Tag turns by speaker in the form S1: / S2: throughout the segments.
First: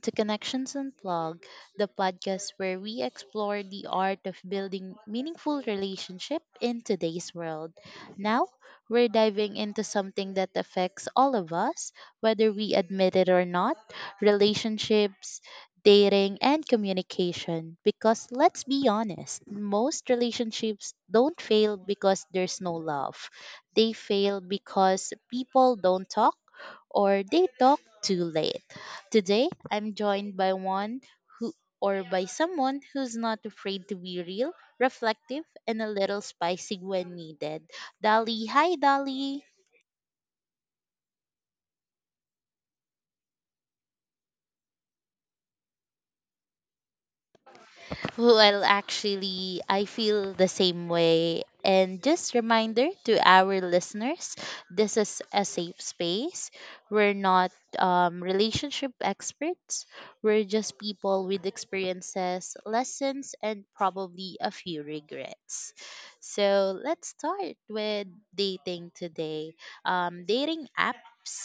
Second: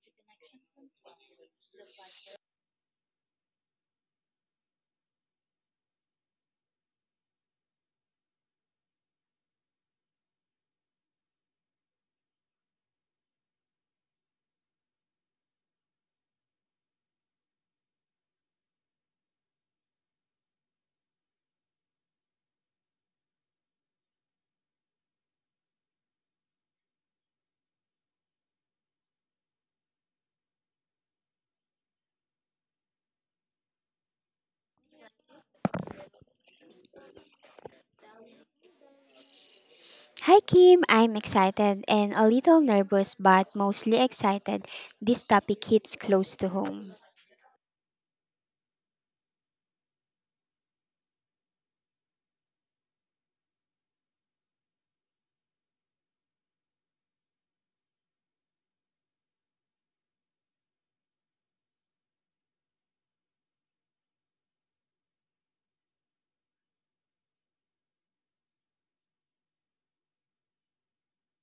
S1: to Connections Unplugged, the podcast where we explore the art of building meaningful relationship in today's world. Now, we're diving into something that affects all of us, whether we admit it or not, relationships, dating, and communication. Because let's be honest, most relationships don't fail because there's no love. They fail because people don't talk or they talk too late. Today, I'm joined who by someone who's not afraid to be real, reflective, and a little spicy when needed. Dolly, hi Dolly.
S2: Hi Kim, I'm excited and a little nervous but mostly excited. This topic hits close to home.
S1: Well, actually, I feel the same way. And just reminder to our listeners, this is a safe space. We're not relationship experts. We're just people with experiences, lessons, and probably a few regrets. So let's start with dating today. Dating apps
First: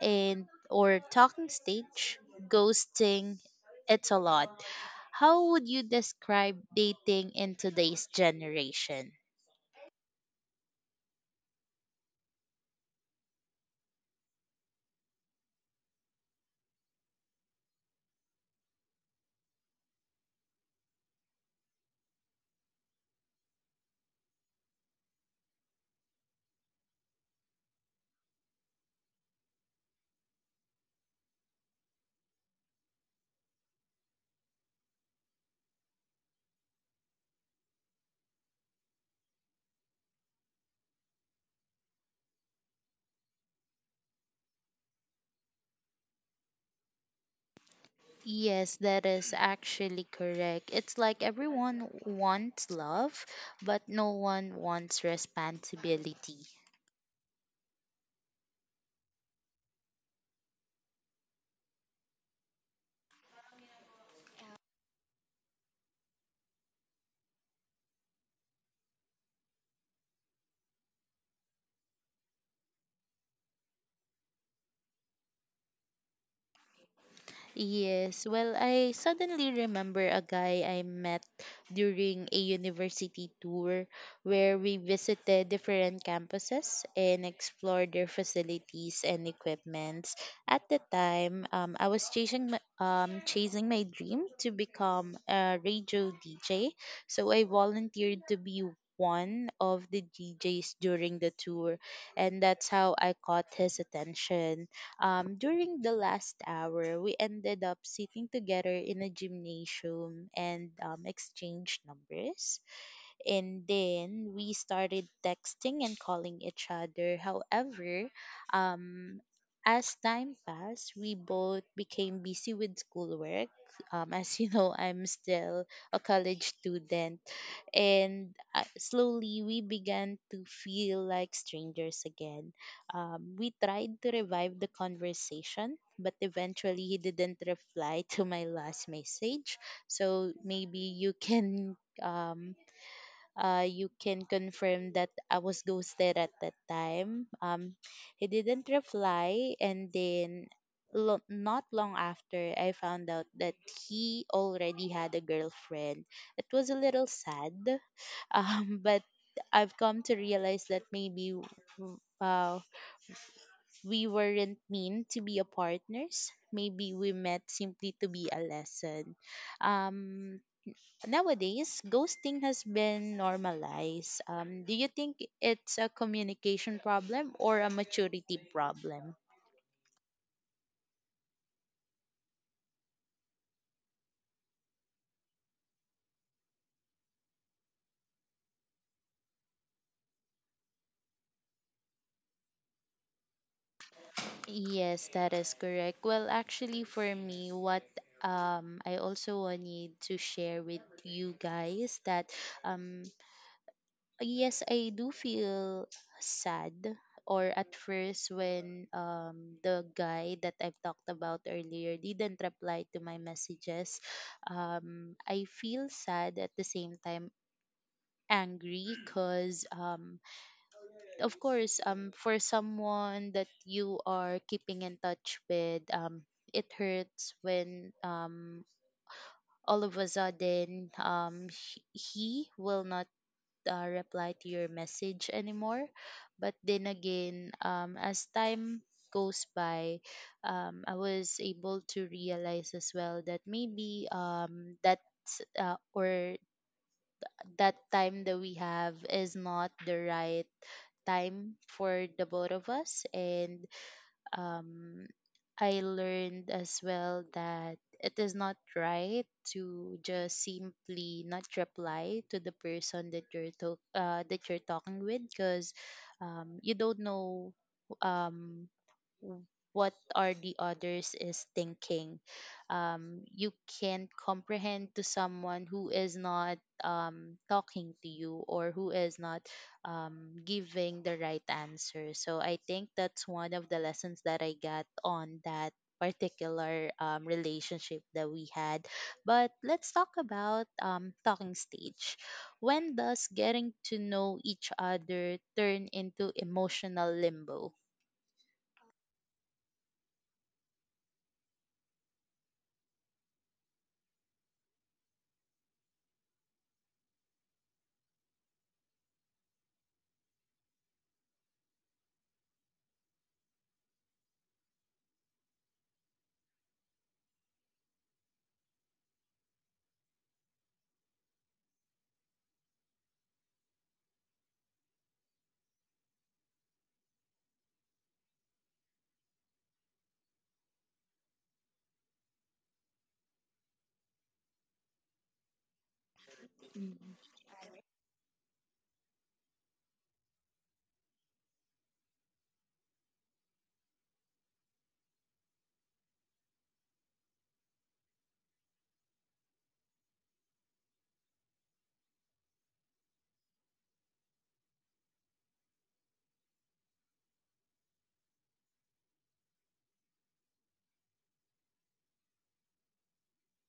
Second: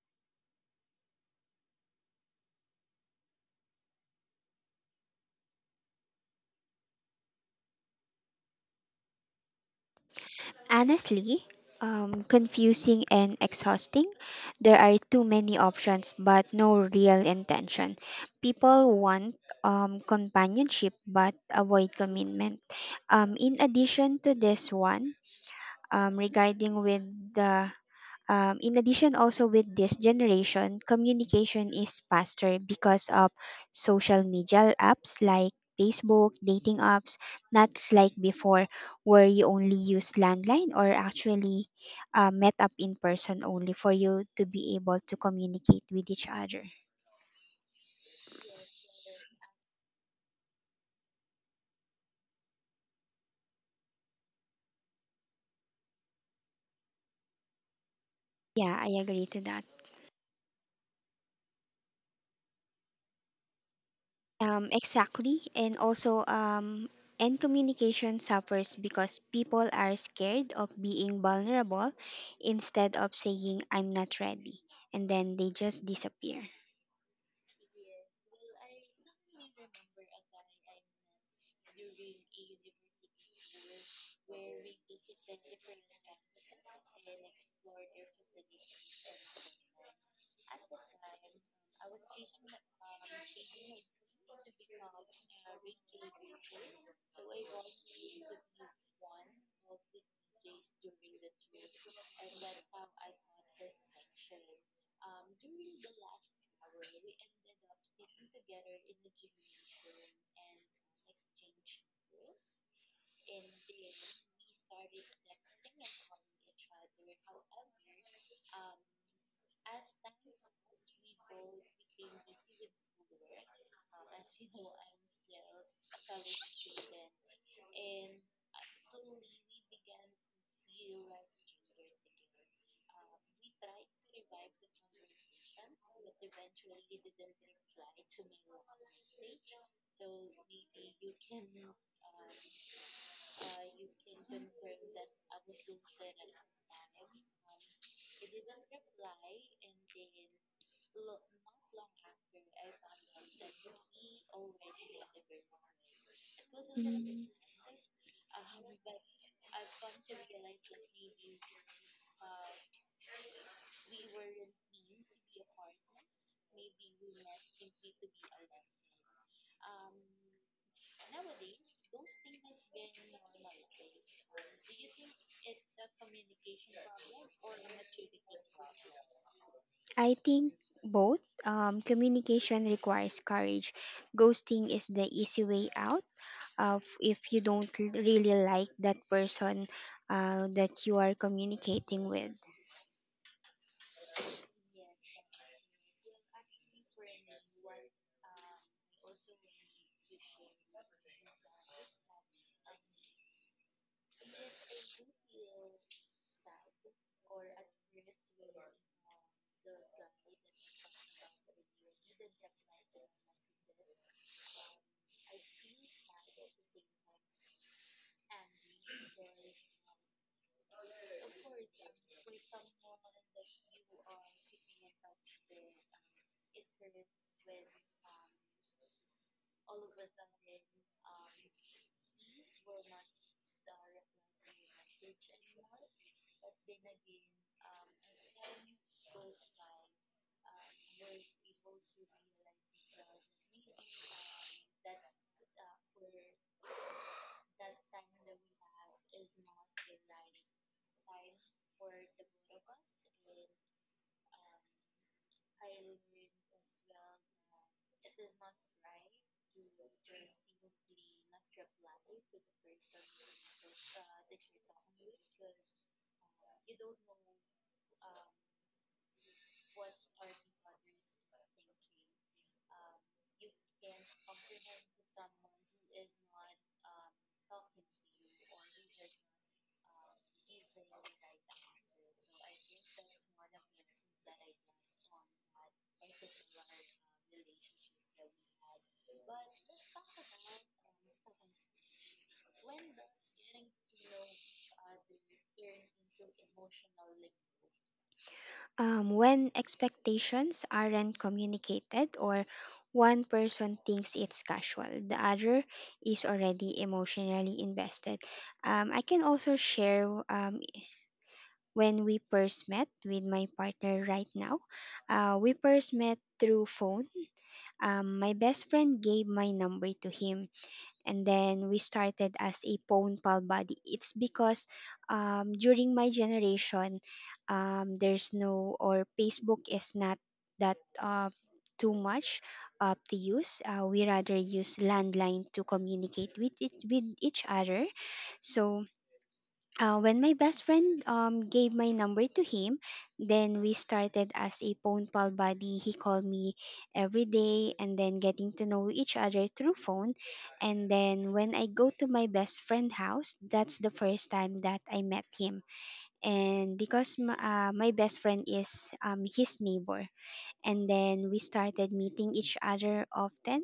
S1: and or talking stage, ghosting, it's a lot. How would you describe dating in today's generation?
S2: Honestly, confusing and exhausting. There are too many options but no real intention. People want companionship but avoid commitment. In addition to this one, regarding with the in addition also with this generation, communication is faster because of social media apps like Facebook dating apps, not like before where you only use landline or actually met up in person only for you to be able to communicate with each other.
S1: Yes, that is actually correct. It's like everyone wants love, but no one wants responsibility.
S2: Yeah, I agree to that. Exactly. And communication suffers because people are scared of being vulnerable instead of saying, I'm not ready. And then they just disappear.
S1: Yes, well, I suddenly remember a guy I met during a university tour where we visited different campuses and explored their facilities and equipments. At the time, I was chasing my dream to become a radio DJ, so I volunteered to be one of the DJs during the tour, and that's how I caught his attention. During the last hour, we ended up sitting together in a gymnasium and exchanged numbers. And then we started texting and calling each other. However, um, as time passed, we both became busy with schoolwork. As you know, I'm still a college student, and slowly we began to feel like strangers again. We tried to revive the conversation, but eventually he didn't reply to my last message. So maybe um, you can confirm that I was ghosted at that time. He didn't reply, and then not long after, I found out that he already had a girlfriend. It was a little
S2: Mm.
S1: sad, but I've come to realize that maybe w- uh, we weren't meant to be a partners. Maybe we met simply to be a lesson. Um, Nowadays, ghosting has been normalized. Do you think it's a communication problem or a maturity problem?
S2: I think both. Communication requires courage. Ghosting is the easy way out of if you don't really like that person that you are communicating with.
S1: Yes, that is correct. Well, actually, for me, what I also need to share with you guys that um yes, I do feel sad. Or at first, when the guy that I've talked about earlier didn't reply to my messages, I feel sad, at the same time angry, because of course for someone that you are keeping in touch with, it hurts when all of a sudden he will not reply to your message anymore. But then again, as time goes by, I was able to realize as well that maybe, uh, or that time that we have is not the right time for the both of us. And um I learned as well that it is not right to just simply not reply to the person that you're talking with, because you don't know, um, w- what are the others is thinking. You can't comprehend to someone who is not talking to you, or who is not giving the right answer. So I think that's one of the lessons that I got on that particular relationship that we had. But let's talk about talking stage. When does getting to know each other turn into emotional limbo?
S2: When expectations aren't communicated, or one person thinks it's casual, the other is already emotionally invested. I can also share when we first met with my partner right now. We first met through phone. My best friend gave my number to him, and then we started as a pwn pal buddy. It's because during my generation, there's no or Facebook is not that too much to use. We rather use landline to communicate with it, with
S1: Mm.
S2: each other. So when my best friend gave my number to him, then we started as a phone pal buddy. He called me every day and then getting to know each other through phone. And then when I go to my best friend house, that's the first time that I met him. And because my best friend is his neighbor. And then we started meeting each other often,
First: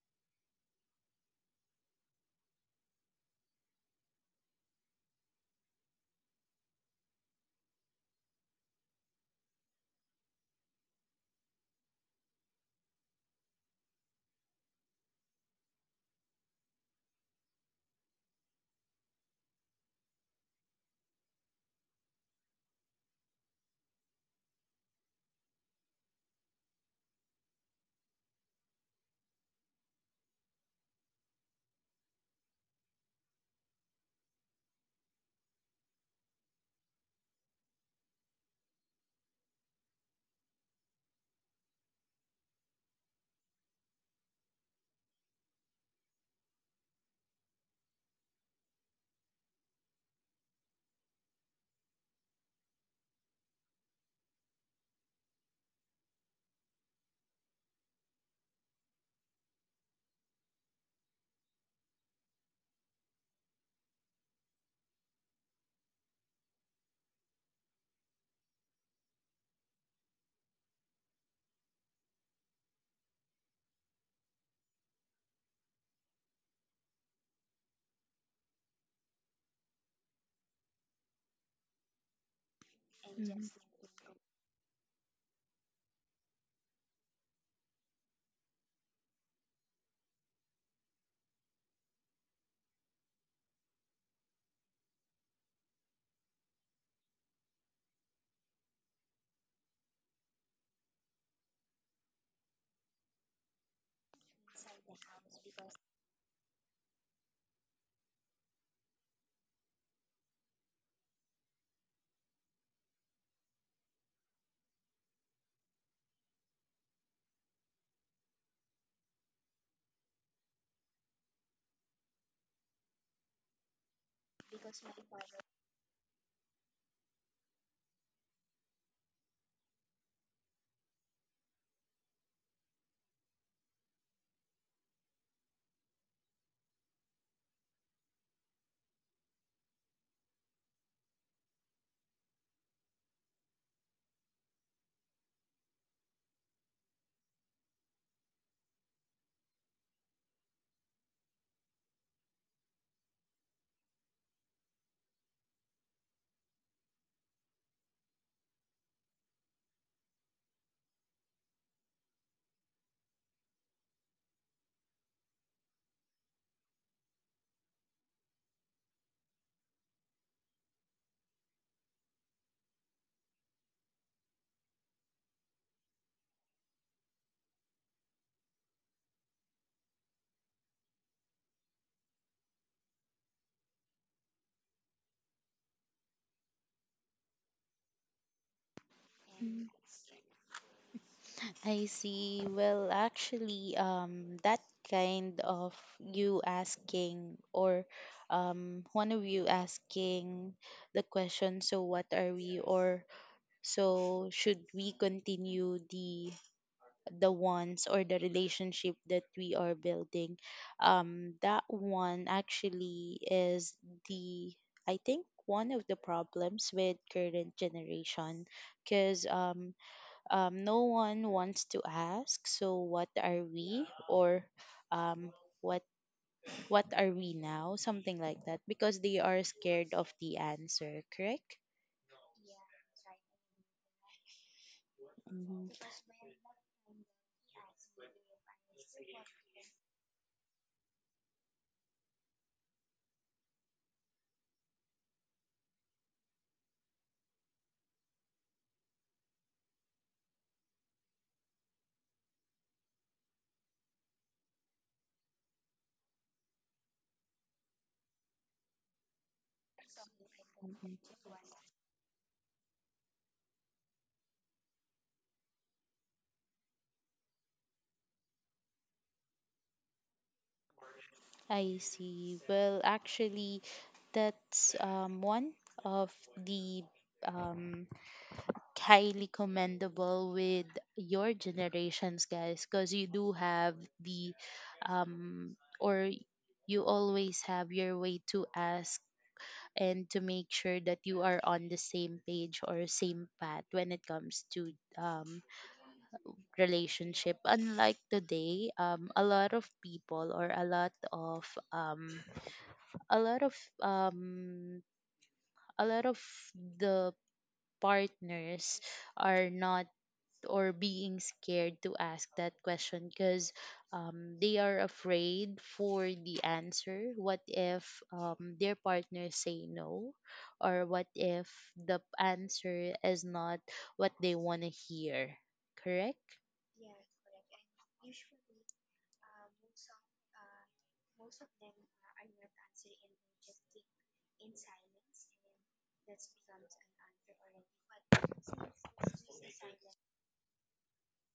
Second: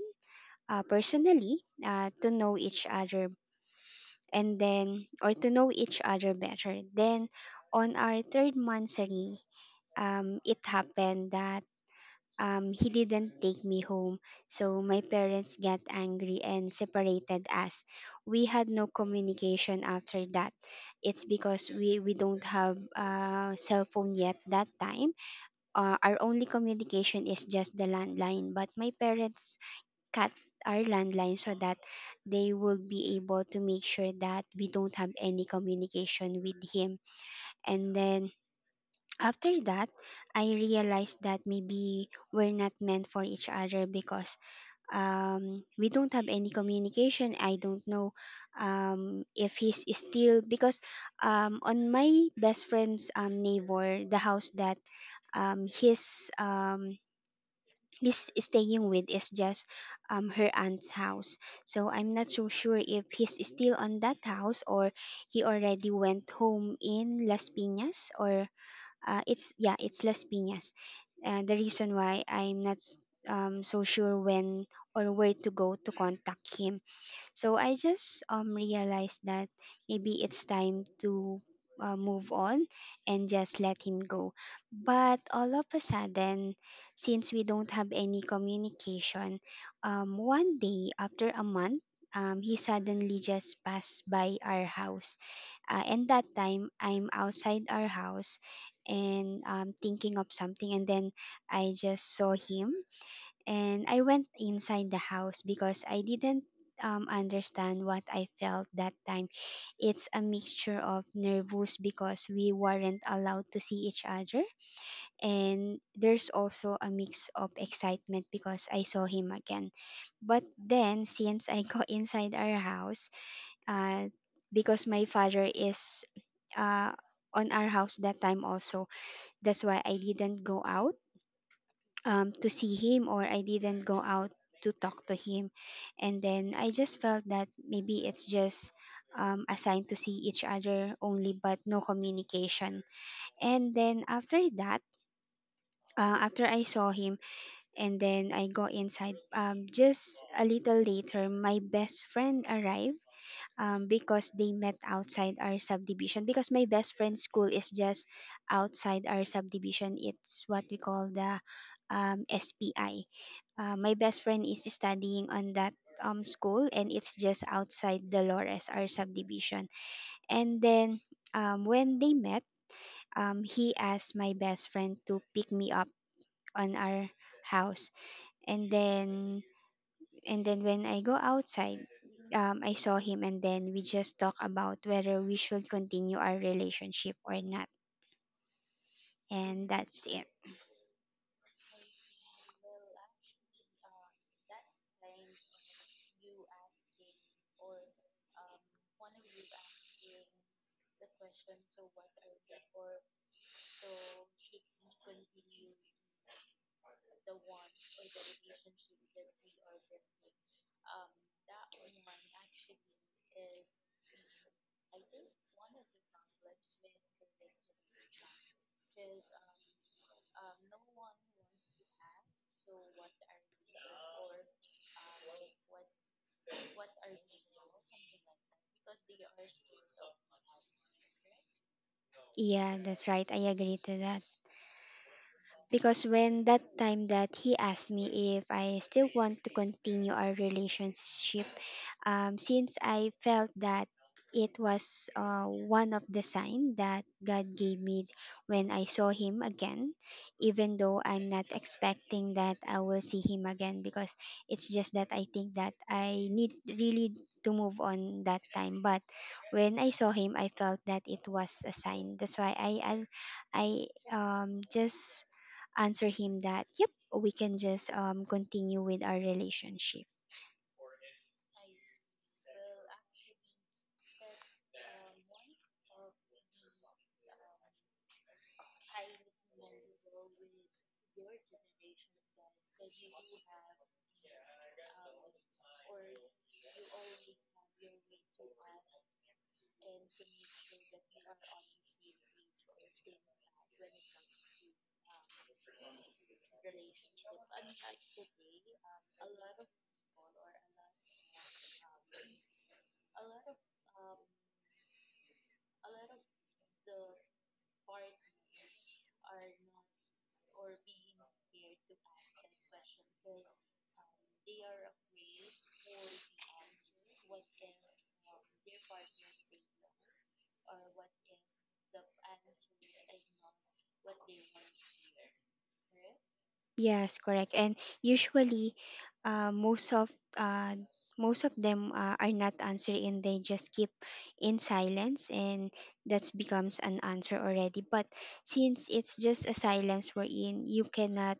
S2: personally, to know each other and then or to know each other better. Then on our third monthsary, it happened that he didn't take me home. So my parents got angry and separated us. We had no communication after that. It's because we don't have a cell phone yet that time. Our only communication is just the landline. But my parents cut our landline so that they will be able to make sure that we don't have any communication with him. And then after that, I realized that maybe we're not meant for each other because we don't have any communication. I don't know if he's still, because on my best friend's neighbor, the house that his he's staying with is just her aunt's house. So I'm not so sure if he's still on that house, or he already went home in Las Piñas, or it's, yeah, it's Las Piñas. The reason why I'm not so sure when or where to go to contact him, so I just realized that maybe it's time to move on and
S1: Mm.
S2: just let him go. But all of a sudden, since we don't have any communication, one day after a month, he suddenly just passed by our house. And that time I'm outside our house and thinking of something, and then I just saw him and I went inside the house because I didn't understand what I felt that time. It's a mixture of nervous because we weren't allowed to see each other, and there's also a mix of excitement because I saw him again. But then, since I go inside our house, uh, because my
S1: Mm.
S2: father is uh, on our house that time also, that's why I didn't go out to see him, or I didn't go out to talk to him. And then I just felt that maybe it's just a sign to see each other only, but no communication. And then after that, after I saw him and then I go inside, just a little later, my best friend arrived because they met outside our subdivision. Because my best friend's school is just outside our subdivision, it's what we call the SPI. My best friend is studying on that school, and it's just outside Dolores, our subdivision. And then when they met, he asked my best friend to pick me up on our house. And then and then when I go outside, I saw him, and then we just talk about whether we should continue our relationship or not. And that's it.
S1: I see. Well, actually, that kind of, you asking, or one of you asking the question, so what are we? Or so should we continue the ones, or the relationship that we are building? That one actually is the I think one of the problems with current generation, because no one wants to ask, so what are we? Or um, what what are we now, something like that, because they are scared of the answer, correct?
S2: Yeah, that's right. I agree to that.
S1: Hmm.
S2: Because when that time that he asked me if I still want to continue our relationship, since I felt that it was one of the signs that God gave me when I saw Him again, even though I'm not expecting that I will see Him again, because it's just that I think that I need really to move on that time. But when I saw Him, I felt that
S1: Mm.
S2: it was a sign. That's why I just answer Him that, yep, we can just continue with our relationship.
S1: I see. Well, actually, that's one of the um, highly commendable with your generations guys, because you do have the, um, or you always have your way to ask, and to make sure that you are on the same page or same path when it comes to um, relationship. Unlike today, a lot of people, or um, a lot of um, a lot of the partners are not, or being scared to ask that question, because they are afraid for the answer. What if, their partner say no, or what if the answer is not what they want to hear? Correct.
S2: Yes, correct. And usually, uh, most of uh, most of them are not answering, and they just keep in silence, and that becomes an answer already. But since it's just a silence wherein you cannot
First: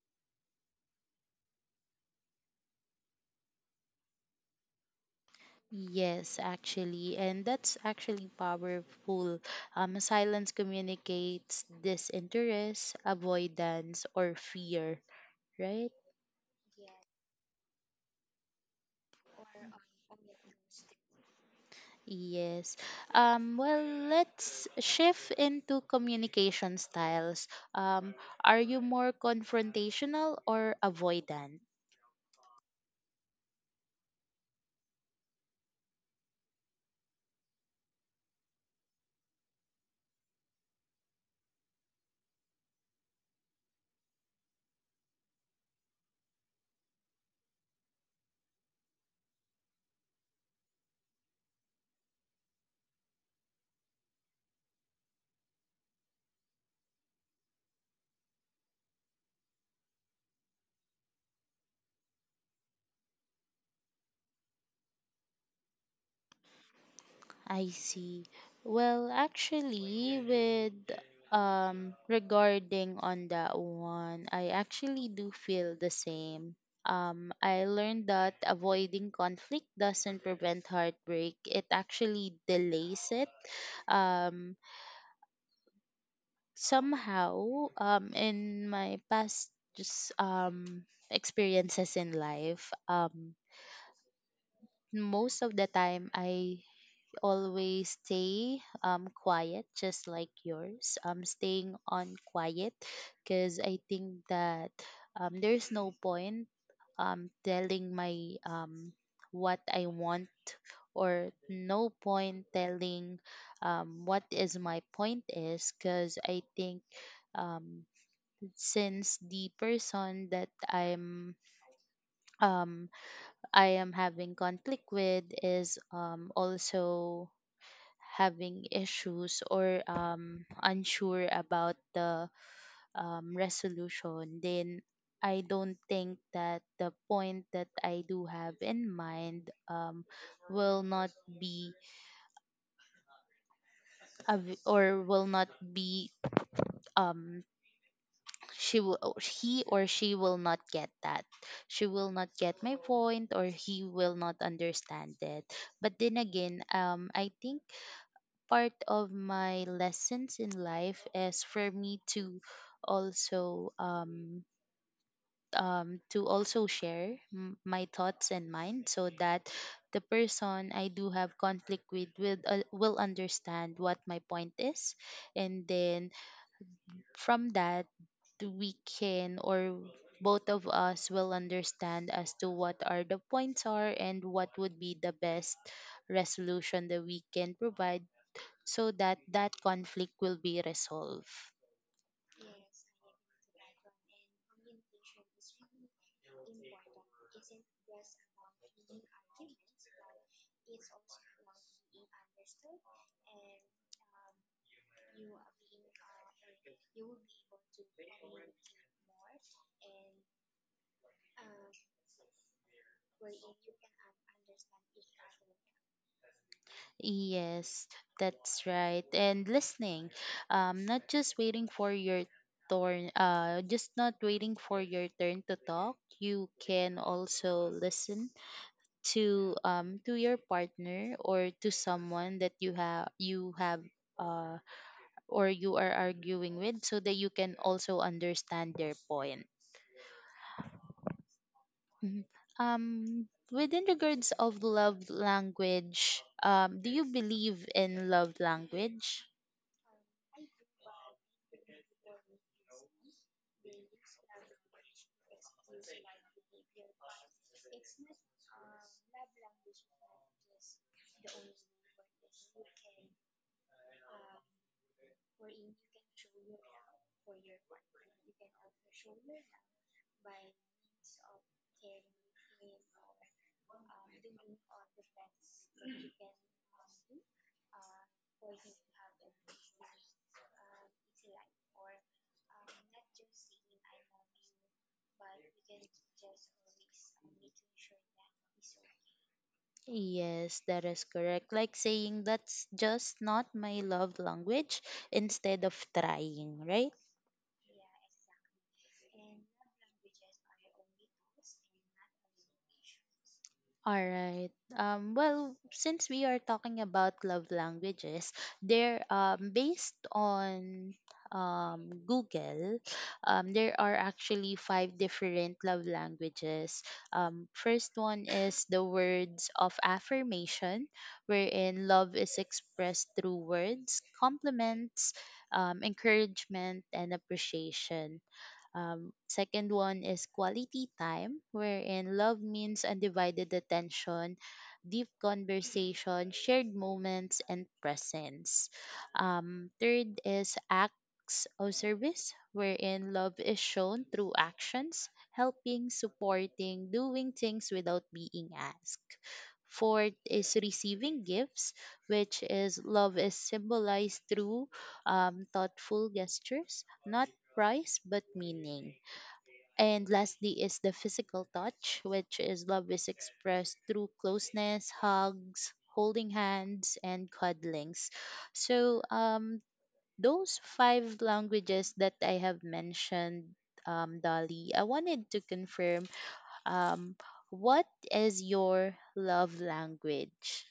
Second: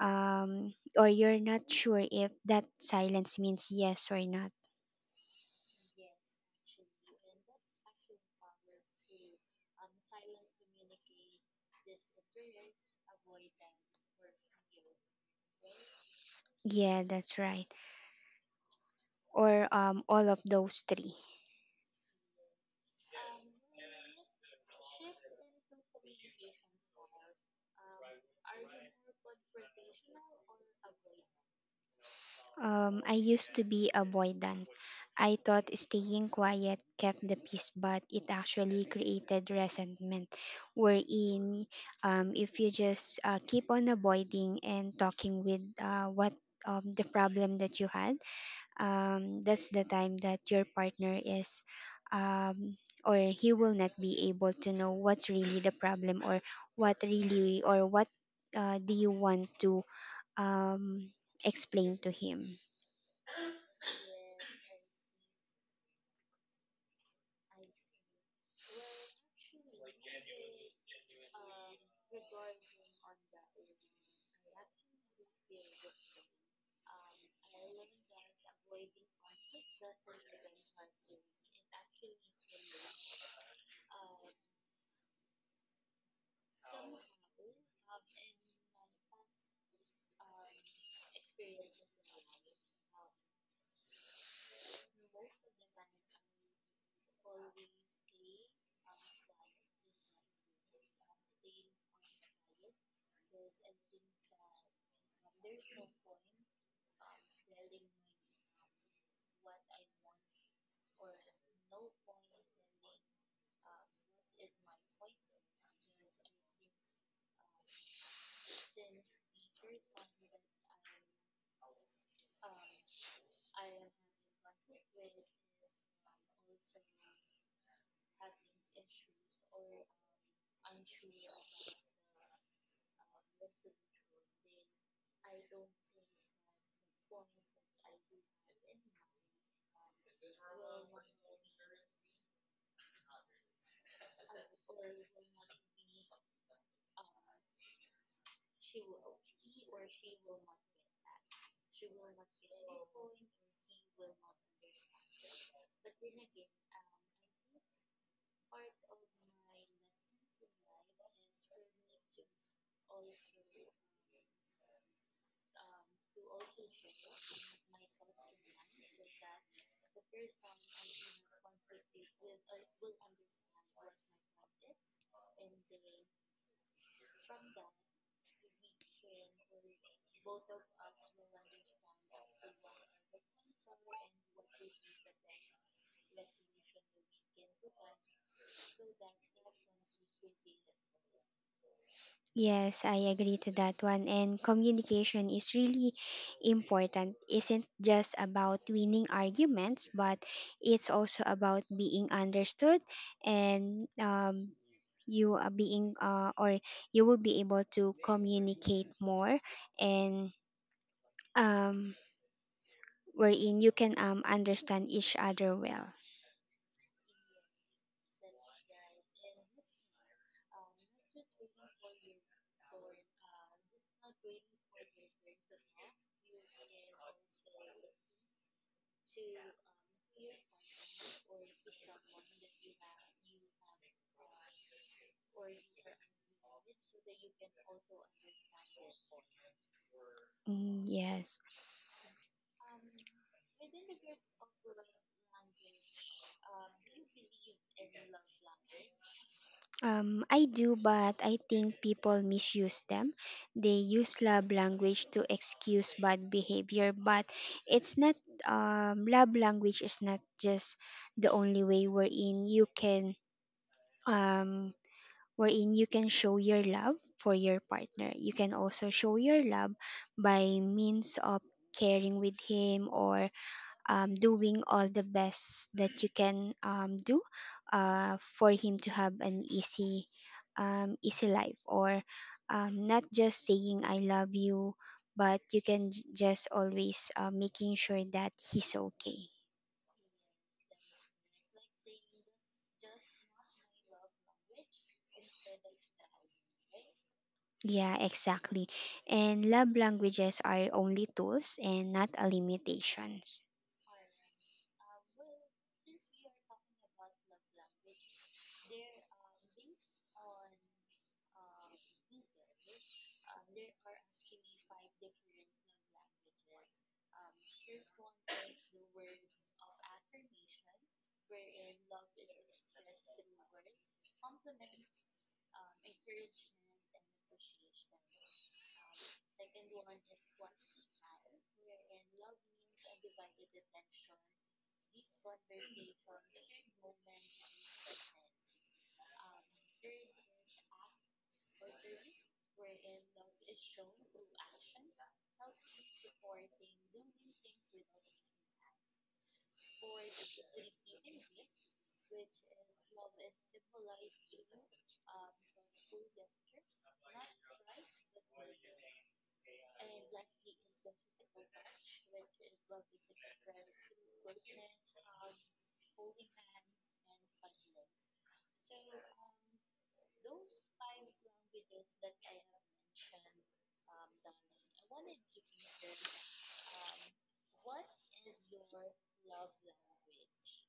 S2: or you're not sure if that silence means yes or not.
S1: Yes, actually, and that's actually powerful. Silence communicates disinterest, avoidance, or fear, right?
S2: Yeah, that's right. Or all of those three.
S1: Yes. Well, let's shift into communication styles. Um, are you more confrontational or avoidant?
S2: I used to be avoidant. I thought staying quiet kept the peace, but it actually created resentment. Wherein, if you just keep on avoiding and talking with what the problem that you had, that's the time that your partner is, um, or he will not be able to know what's really the problem, or what really, or what do you want to um, explain to him.
S1: I see. Well, actually, with, regarding on that one, I actually do feel the same. I learned that avoiding conflict doesn't prevent heartbreak; it actually delays it. Um, Somehow, in my past, just experiences in life, most of the time, I always stay quiet, just like yours, staying on quiet, because I think that there's no point telling my what I want, or no point telling what is my point is, because I think um since the person that um I am having conflict with is also having issues, or unsure about the resolution, then I don't think that the point that I do have in mind will not be or will not be, um she will or he or she will not get that, she will not get my point, or he will not understand it. But then again, I think part of my lessons in life is for me also um to also share my thoughts and mine, so that the person I do have conflict with will understand what my point is. And then, from that, we can, or both of us will understand as to what are the points are, and what would be the best resolution that we can provide, so that that conflict will be resolved.
S2: Yes, I agree to that one. And communication is really important. Isn't just about winning arguments, but it's also about being understood and you are being or you will be able to communicate more and um, wherein you can understand each other well.
S1: Yes, that's right. And listening, not just waiting for your turn, just not waiting for your turn to talk. You can also listen to your partner, or to someone that you have uh or you are arguing with, so that you can also understand their point.
S2: Mm, yes.
S1: Mhm. um within regards of love language, do you believe in love language?
S2: I do, but I think people misuse them. They use love language to excuse bad behavior, but it's not, love language is not just the only way um, wherein you can show your love for your partner. You can also show your love by means of caring with him, or doing all the best that you can do for him to have an easy easy life, or not just saying I love you, but you can just always making sure that he's okay.
S1: Yes, that is correct, like saying, that's just not my love language, instead of trying, right?
S2: Yeah, exactly. And love languages are only tools and not a limitations.
S1: All right. Well, since we are talking about love languages, there based on Google, there are actually five different love languages. First one is the words of affirmation, wherein love is expressed through words, compliments, encouragement, and appreciation. Second one is quality time, wherein love means undivided attention, deep conversation, shared moments, and presence. Third is acts of service, wherein love is shown through actions, helping, supporting, doing things without being asked. Fourth is receiving gifts, which is love is symbolized through thoughtful gestures, not price but meaning. And lastly is the physical touch, which is love is expressed through closeness, hugs, holding hands, and cuddlings. So, those five languages that I have mentioned, Dolly, I wanted to confirm, um, what is your love language?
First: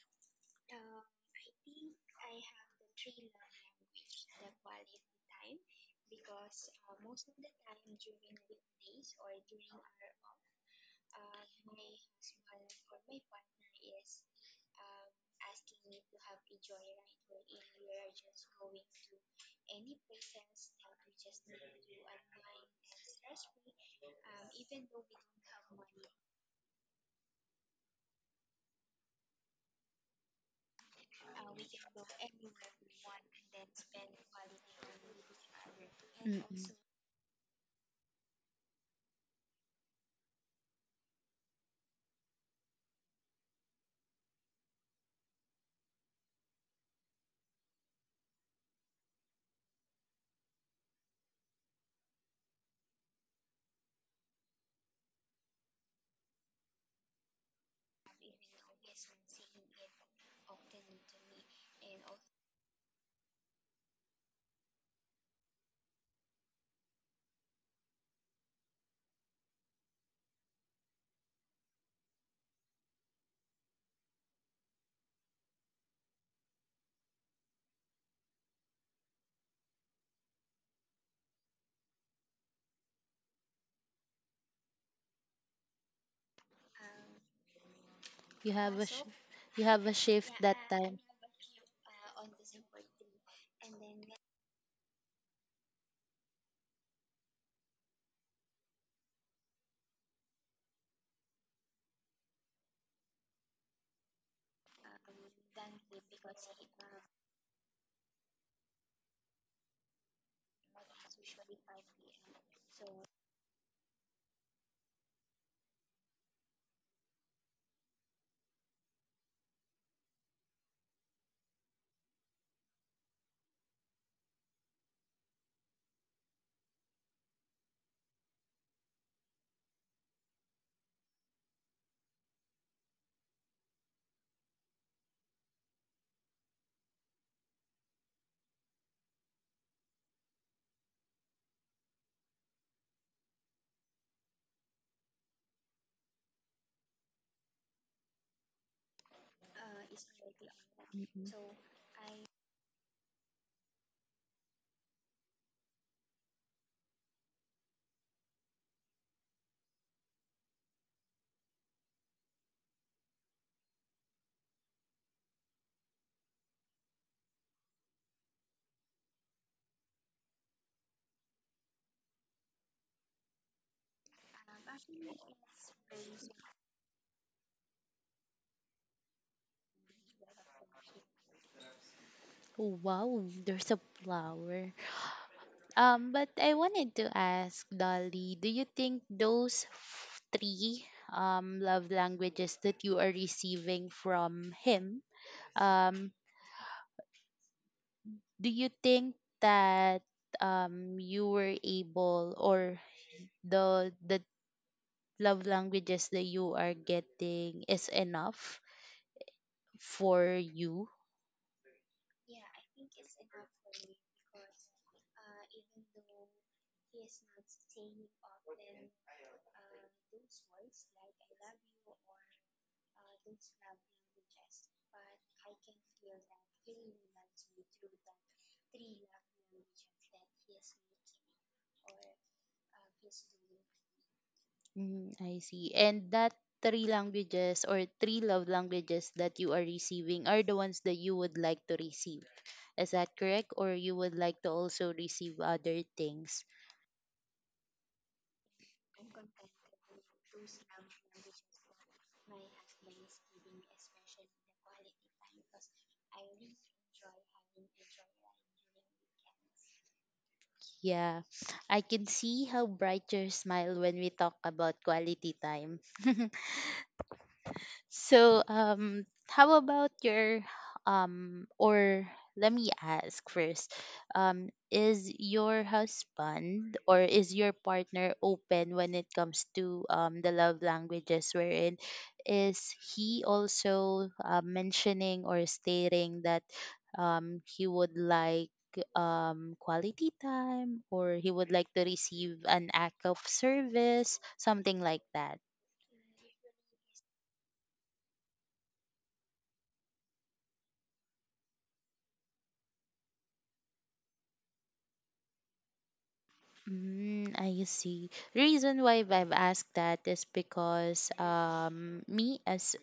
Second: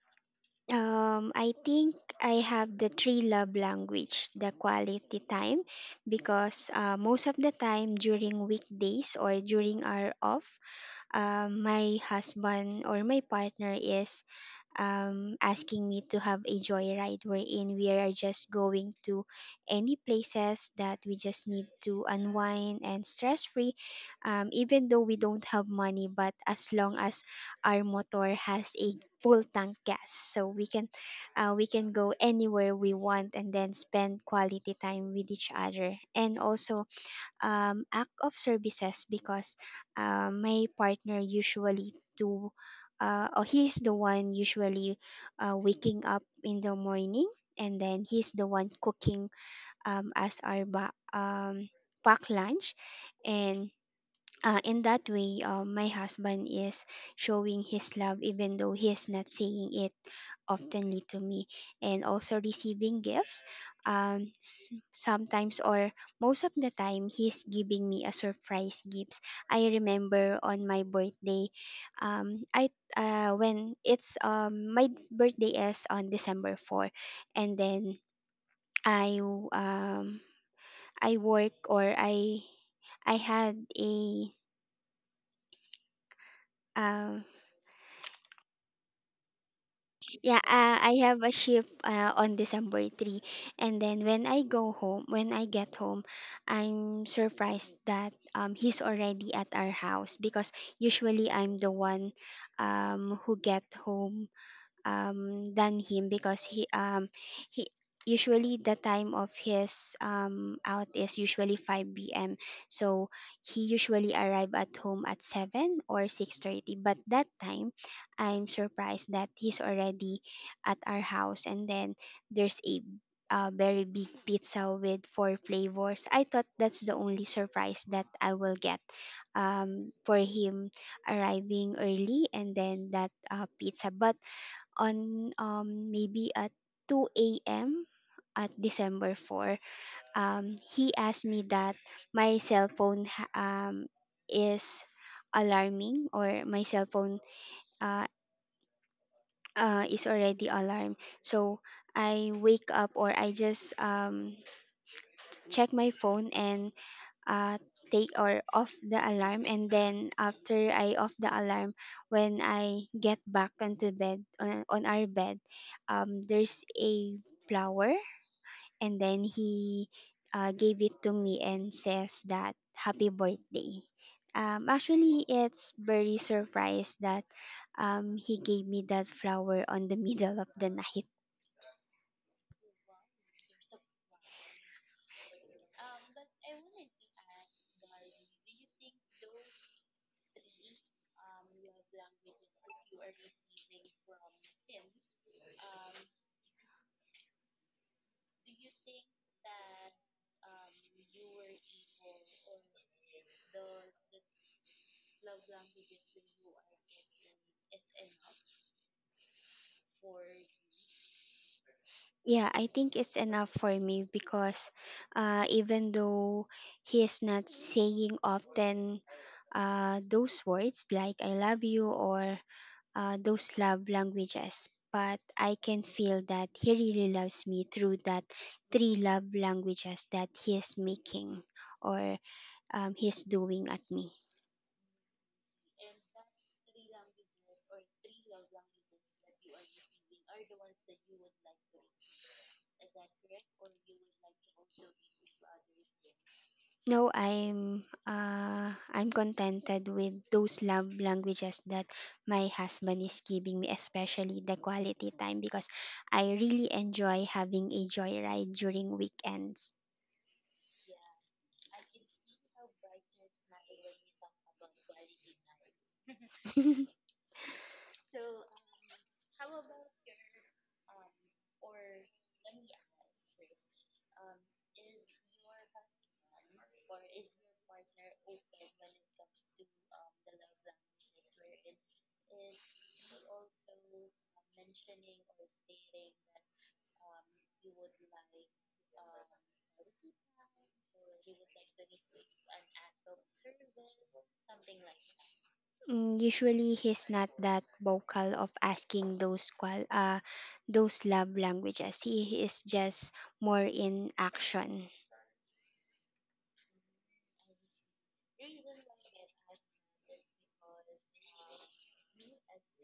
S2: I think I have the three love language, the quality time, because most of the time during weekdays or during our off, my husband or my partner is asking me to have a joyride wherein we are just going to any places that we just need to unwind and stress free, even though we don't have money, but as long as our motor has a full tank gas, so we can go anywhere we want and then spend quality time with each other. And
S1: Mm-mm.
S2: also, act of services because my partner usually do, or he's the one usually waking up in the morning, and then he's the one cooking um, as our ba- um, pack lunch, and in that way, my husband is showing his love even though he is not saying it oftenly to me, and also receiving gifts. Sometimes or most of the time, he's giving me a surprise gifts. I remember on my birthday, I when it's my birthday is on December 4, and then I um I work, or I had a um
S1: You have a sh- you have a
S2: Yeah,
S1: shift that time.
S2: I have a shift on December 3. And then when I get home, I'm surprised that he's already at our house because usually I'm the one who get home than him because he usually the time of his out is usually 5 p.m. So he usually arrive at home at 7 or 6:30. But that time, I'm surprised that he's already at our house, and then there's a very big pizza with four flavors. I thought that's the only surprise that I will get for him arriving early and then that pizza. But on maybe at 2 a.m. at December 4. He asked me that my cell phone is alarming, or my cell phone uh, is already alarmed.
S1: Mm-mm.
S2: So I wake up, or I just check my phone and uh, take or off the alarm, and then after I off the alarm, when I get back onto bed, on our bed, there's a flower, and then he gave it to me and says that happy birthday. Actually, it's very surprised that he gave me that flower on the middle of the night.
S1: Oh, wow, there's a flower. But I wanted to ask Dolly, do you think those three love languages that you are receiving from him, um, do you think that you were able or the love languages that you are getting is enough for you?
S2: Yeah, I think it's enough for me because even though he is not saying often those words like I love you, or those love languages, but I can feel that he really loves me through that three love languages that he is making, or he's doing at me.
S1: Mm, I see. And that three love languages that you are receiving are the ones that you would like to receive. Is that correct? Or you would like to also receive other things?
S2: No, I'm contented with those love languages that my husband is giving me, especially the quality time because I really enjoy having a joyride during weekends.
S1: Yeah. I can see how bright your smile when we talk about quality time. So, how about your, or let me ask first, is your husband, or is your partner open when it comes to the love languages, wherein is he also mentioning or stating that he would like quality time, or he would like to receive an act of service, something like that?
S2: Mm, usually he's not that vocal of asking those love languages. He is just more in action.
S1: Mm, I see. Reason why I've asked that is because me as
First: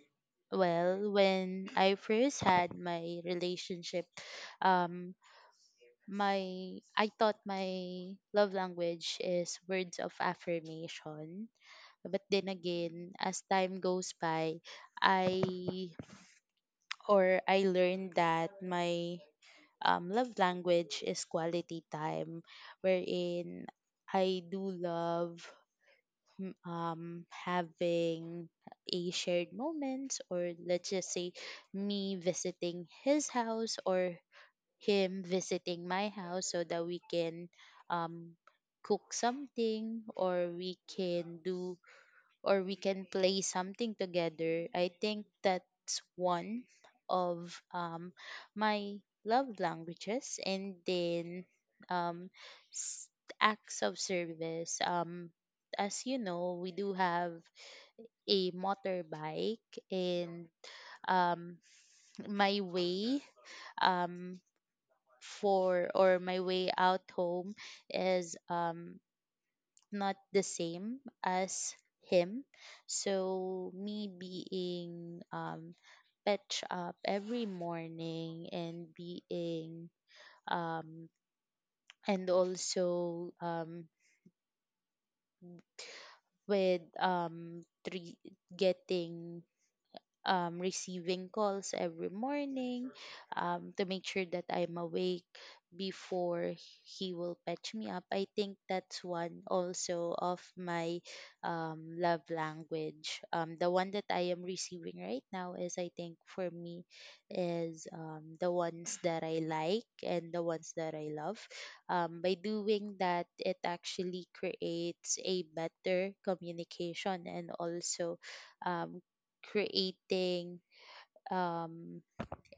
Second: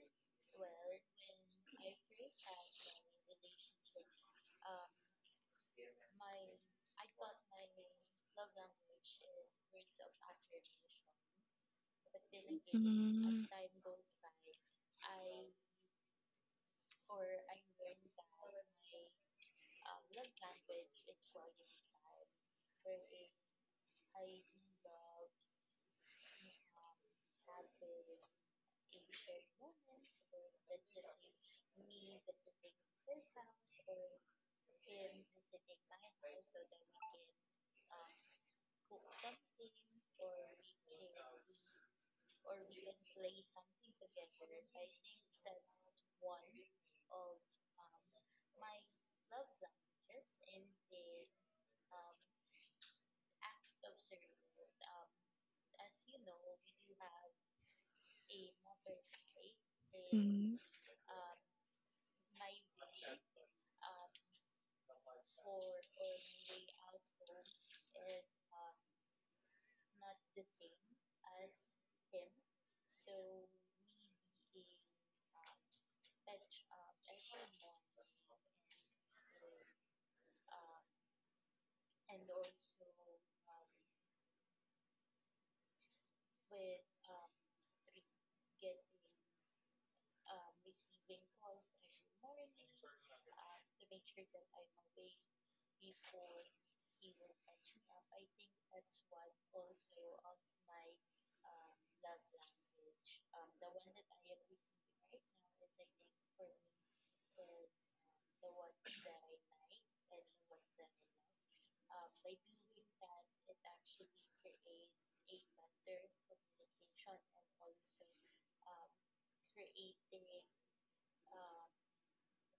S1: well, when I first had my relationship, um my I thought my love language is words of affirmation. But then again, as
S2: Mm.
S1: time goes by, I I learned that my love language is quality time wherein I do love having a shared moment, or let's just say me visiting his house or him visiting my house so that we can um, cook something or we can play something together. I think that's one of my love languages. And then um, s- acts of service. As you know, we do have a motorbike, and
S2: Mm.
S1: um, my way um, for or my way out home is not the same as him. So me being fetch up every morning and being um, and also with three, getting receiving calls every morning to make sure that I'm awake before he will patch me up. I think that's one also of my love language. The one that I am receiving right now is, I think, for me, is the ones that I like and the ones that I love. By doing that, it actually creates a better communication and also um, creating um,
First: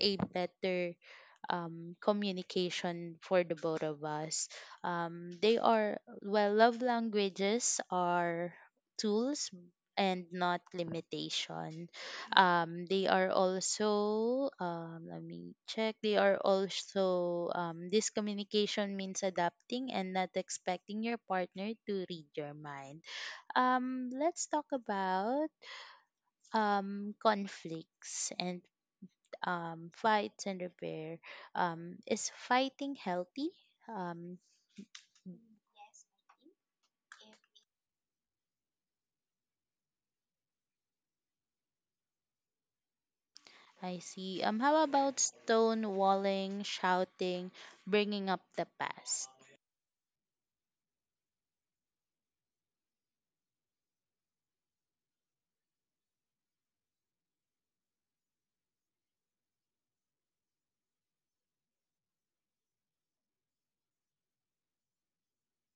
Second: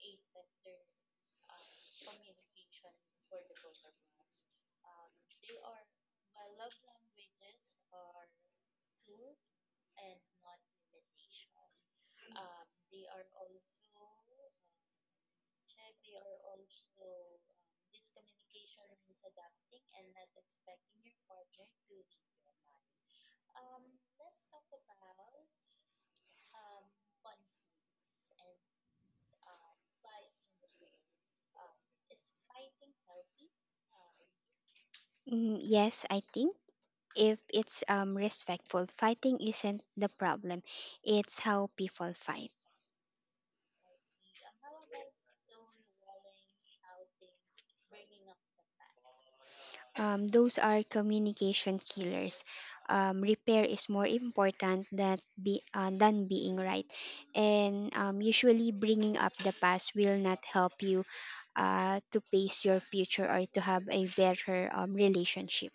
S1: a better communication for the both of us. They are, well, love languages are tools and not limitation. They are also, let me check, they are also, this communication means adapting and not expecting your partner to read your mind. Let's talk about conflicts and fights and repair. Is fighting healthy? Um,
S2: Mm, yes, I think. If it's respectful, fighting isn't the problem. It's how people fight.
S1: I see. How about stonewalling, shouting, bringing up the past?
S2: Those are communication killers. Repair is more important than being right. And usually, bringing up the past will not help you to pace your future or to have a better relationship.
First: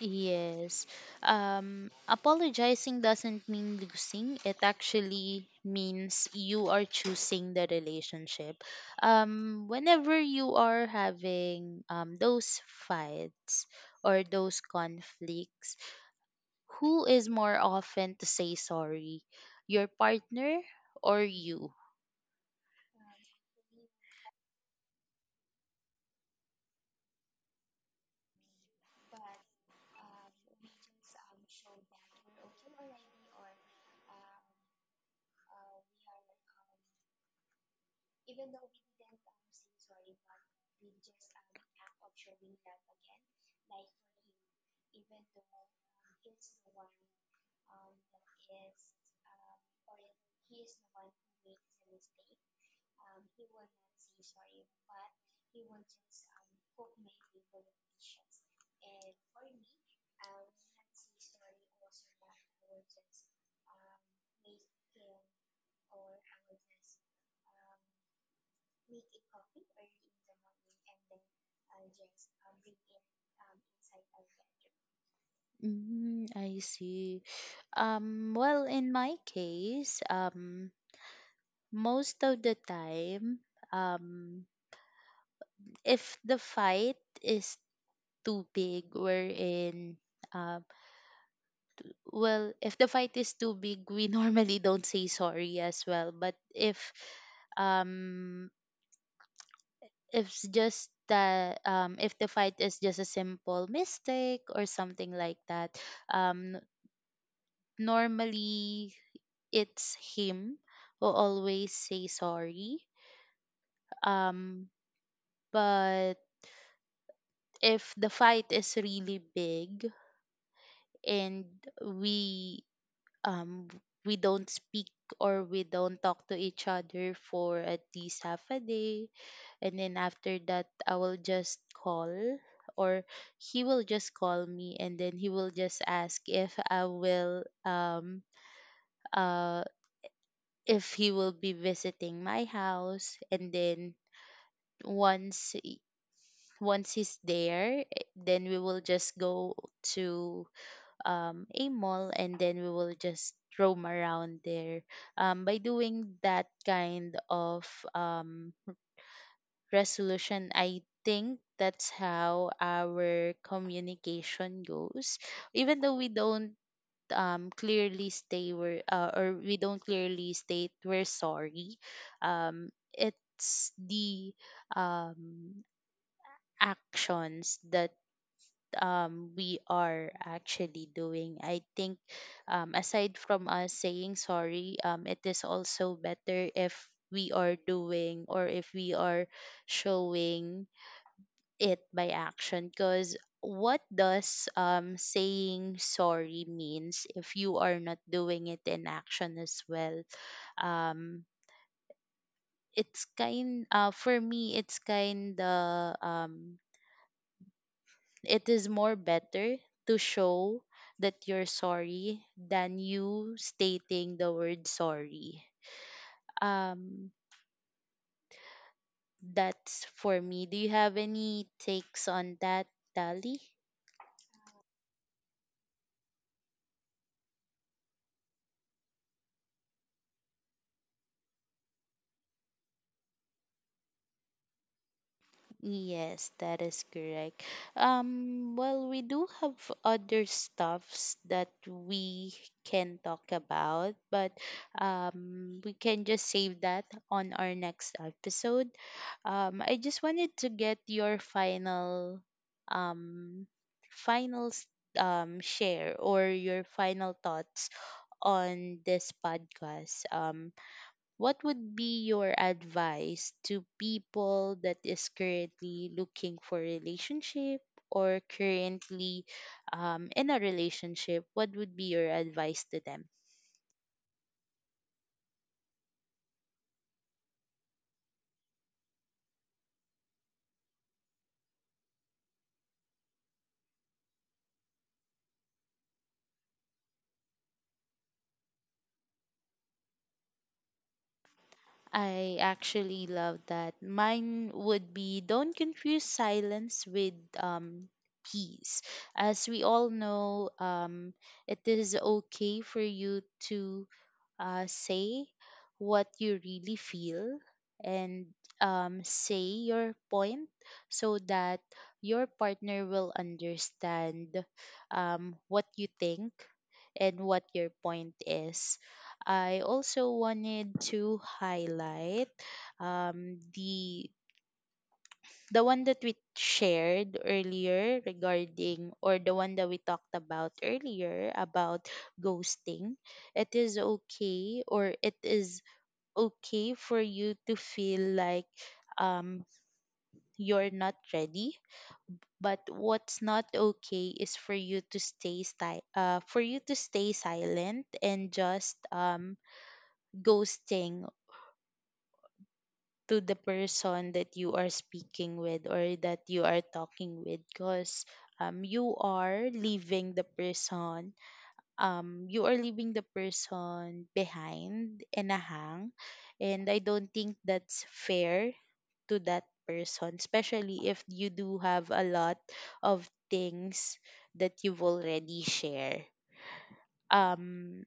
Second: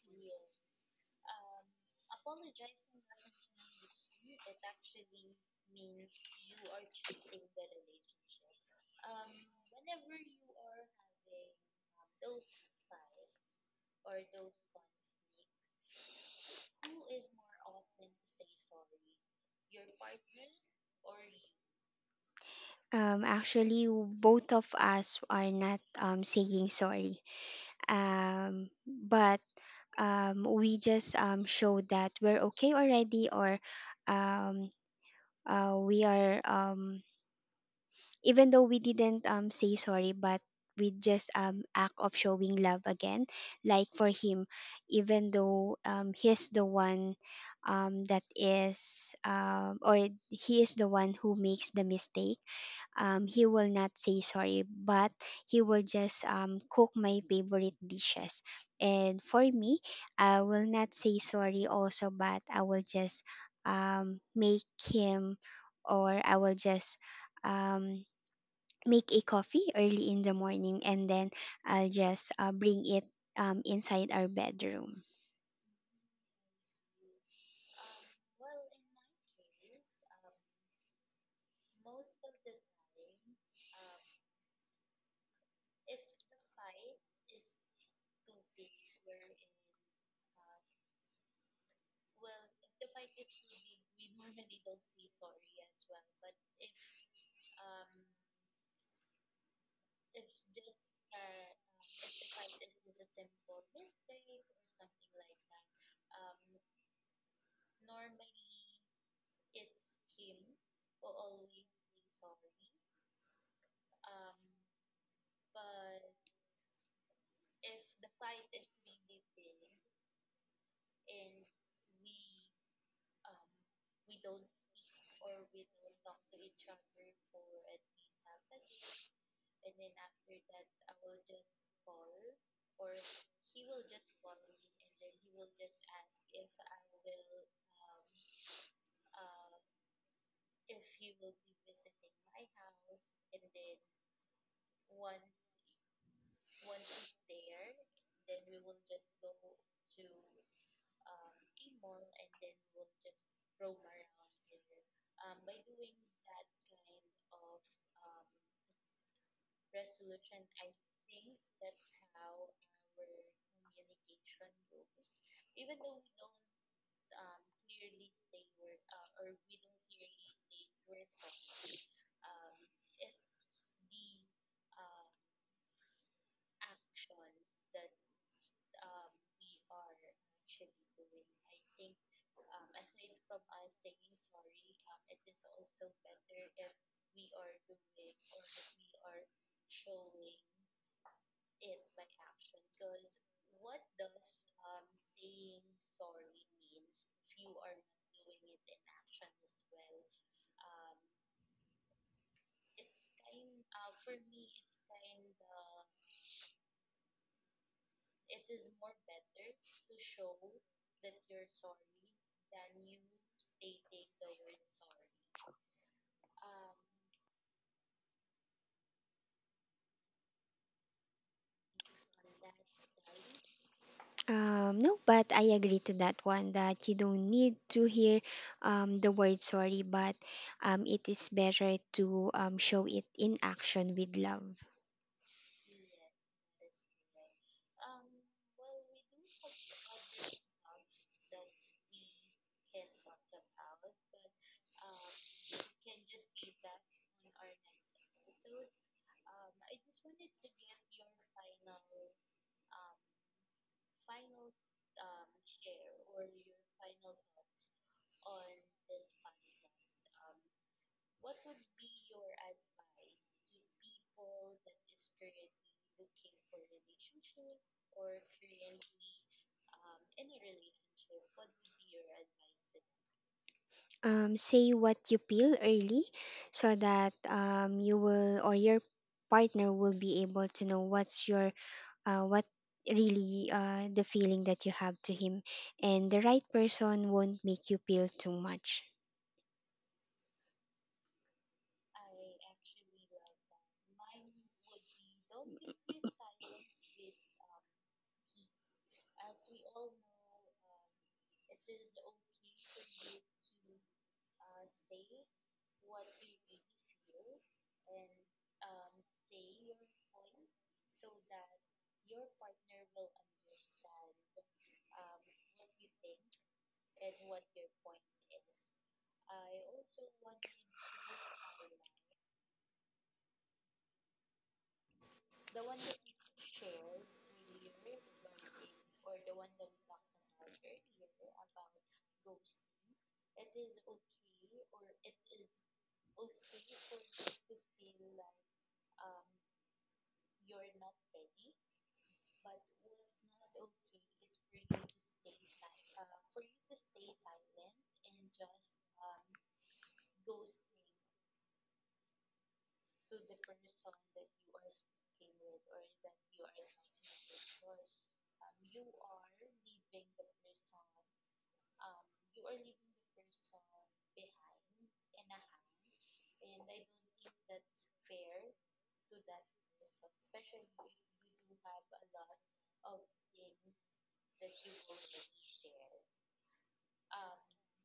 S1: Yes. Apologizing doesn't mean losing. It actually means you are choosing the relationship. Whenever you are having those fights or those conflicts, who is more often to say sorry? Your partner or you?
S2: Actually, both of us are not saying sorry. But we just show that we're okay already, or um, we are, even though we didn't say sorry, but we just act of showing love again, like for him, even though he's the one that is or he is the one who makes the mistake, he will not say sorry, but he will just cook my favorite dishes. And for me, I will not say sorry also, but I will just make him, or I will just um, make a coffee early in the morning, and then I'll just bring it inside our bedroom.
S1: Mm, I see. Well, in my case, most of the time, um, if the fight is too big, uh, if the fight is too big, we normally don't say sorry as well. But um if it's just that if the fight is just a simple mistake or something like that um, n- normally it's him who always say sorry, um, but if the fight is really big and we um we don't speak or we don't talk to each other for at least half a day, and then after that I will just call or he will just call me, and then he will just ask if I will uh if he will be visiting my house, and then once once he's there, eh, then we will just go to a mall and then we will just roam around there. By doing that kind of um, resolution, I think that's how our communication goes. Even though we don't clearly state we're sorry, it's the um, actions that we are actually doing. I think, aside from us saying sorry, it is also better if we are doing or if we are showing it by action. Because what does saying sorry means if you are not doing it in action as well? Um, it's kind for me it's kind of, it is more better to show that you're sorry than you stating the word sorry. Um, that's for me. Do you have any takes on that, Dali?
S2: No, but I agree to that one that you don't need to hear the word sorry, but it is better to show it in action with love.
S1: Yes, that is correct. Well, we do have other stuffs that we can talk about, but we can just save that on our next episode. I just wanted to get your final, um, final s- share or your final thoughts on this podcast. What would be your advice to people that is currently looking for relationship or currently in a relationship? What would be your advice to them?
S2: Say what you feel early so that you will, or your partner will be able to know what's your what really the feeling that you have to him, and the right person won't make you feel too much.
S1: I actually love that. Mine would be, don't confuse silence with peace. As we all know, it is okay for you to say what you really feel and say your point so that your partner will understand what you think and what your point is. I also wanted to highlight um, the the one that we shared earlier regarding or the one that we talked about earlier about ghosting. It is okay, or it is okay for you to feel like um you're not ready, but what's not okay is for you for you to stay silent and just ghosting to the person that you are speaking with or that you are talking with, because um, you are leaving the person you are leaving the person behind in a hang, and I don't think that's fair to that person, especially if you do have a lot of things that you've already shared, um.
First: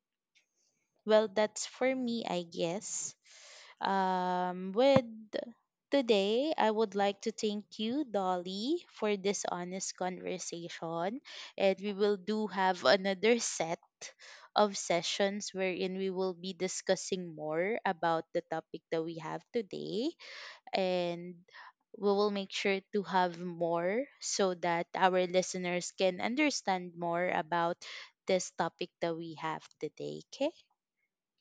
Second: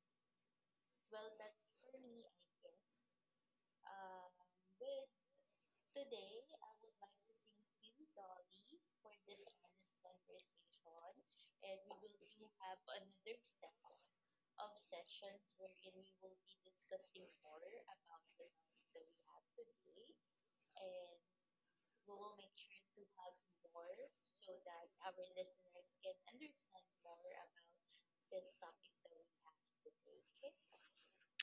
S1: Well, that's for me, I guess. With today, I would like to thank you, Dolly, for this honest conversation. And we will do have another set of sessions wherein we will be discussing more about the topic that we have today. And we will make sure to have more so that our listeners can understand more about this topic that we have today. Okay.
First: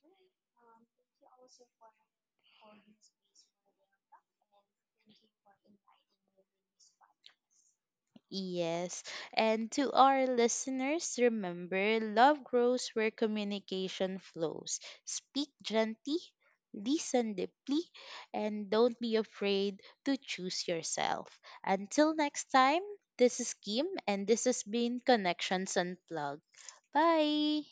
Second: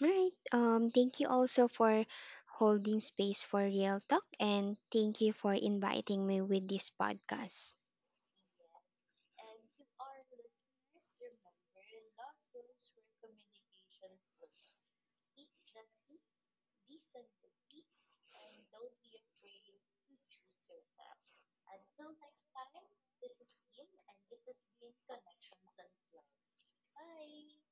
S2: All right. Thank you also for holding space for real talk, and thank you for inviting me with this podcast.
S1: Yes. And to our listeners, remember, love grows where communication flows. Speak gently, listen deeply, and don't be afraid to choose yourself. Until next time, this is Kim, and this has been Connections Unplugged. Bye.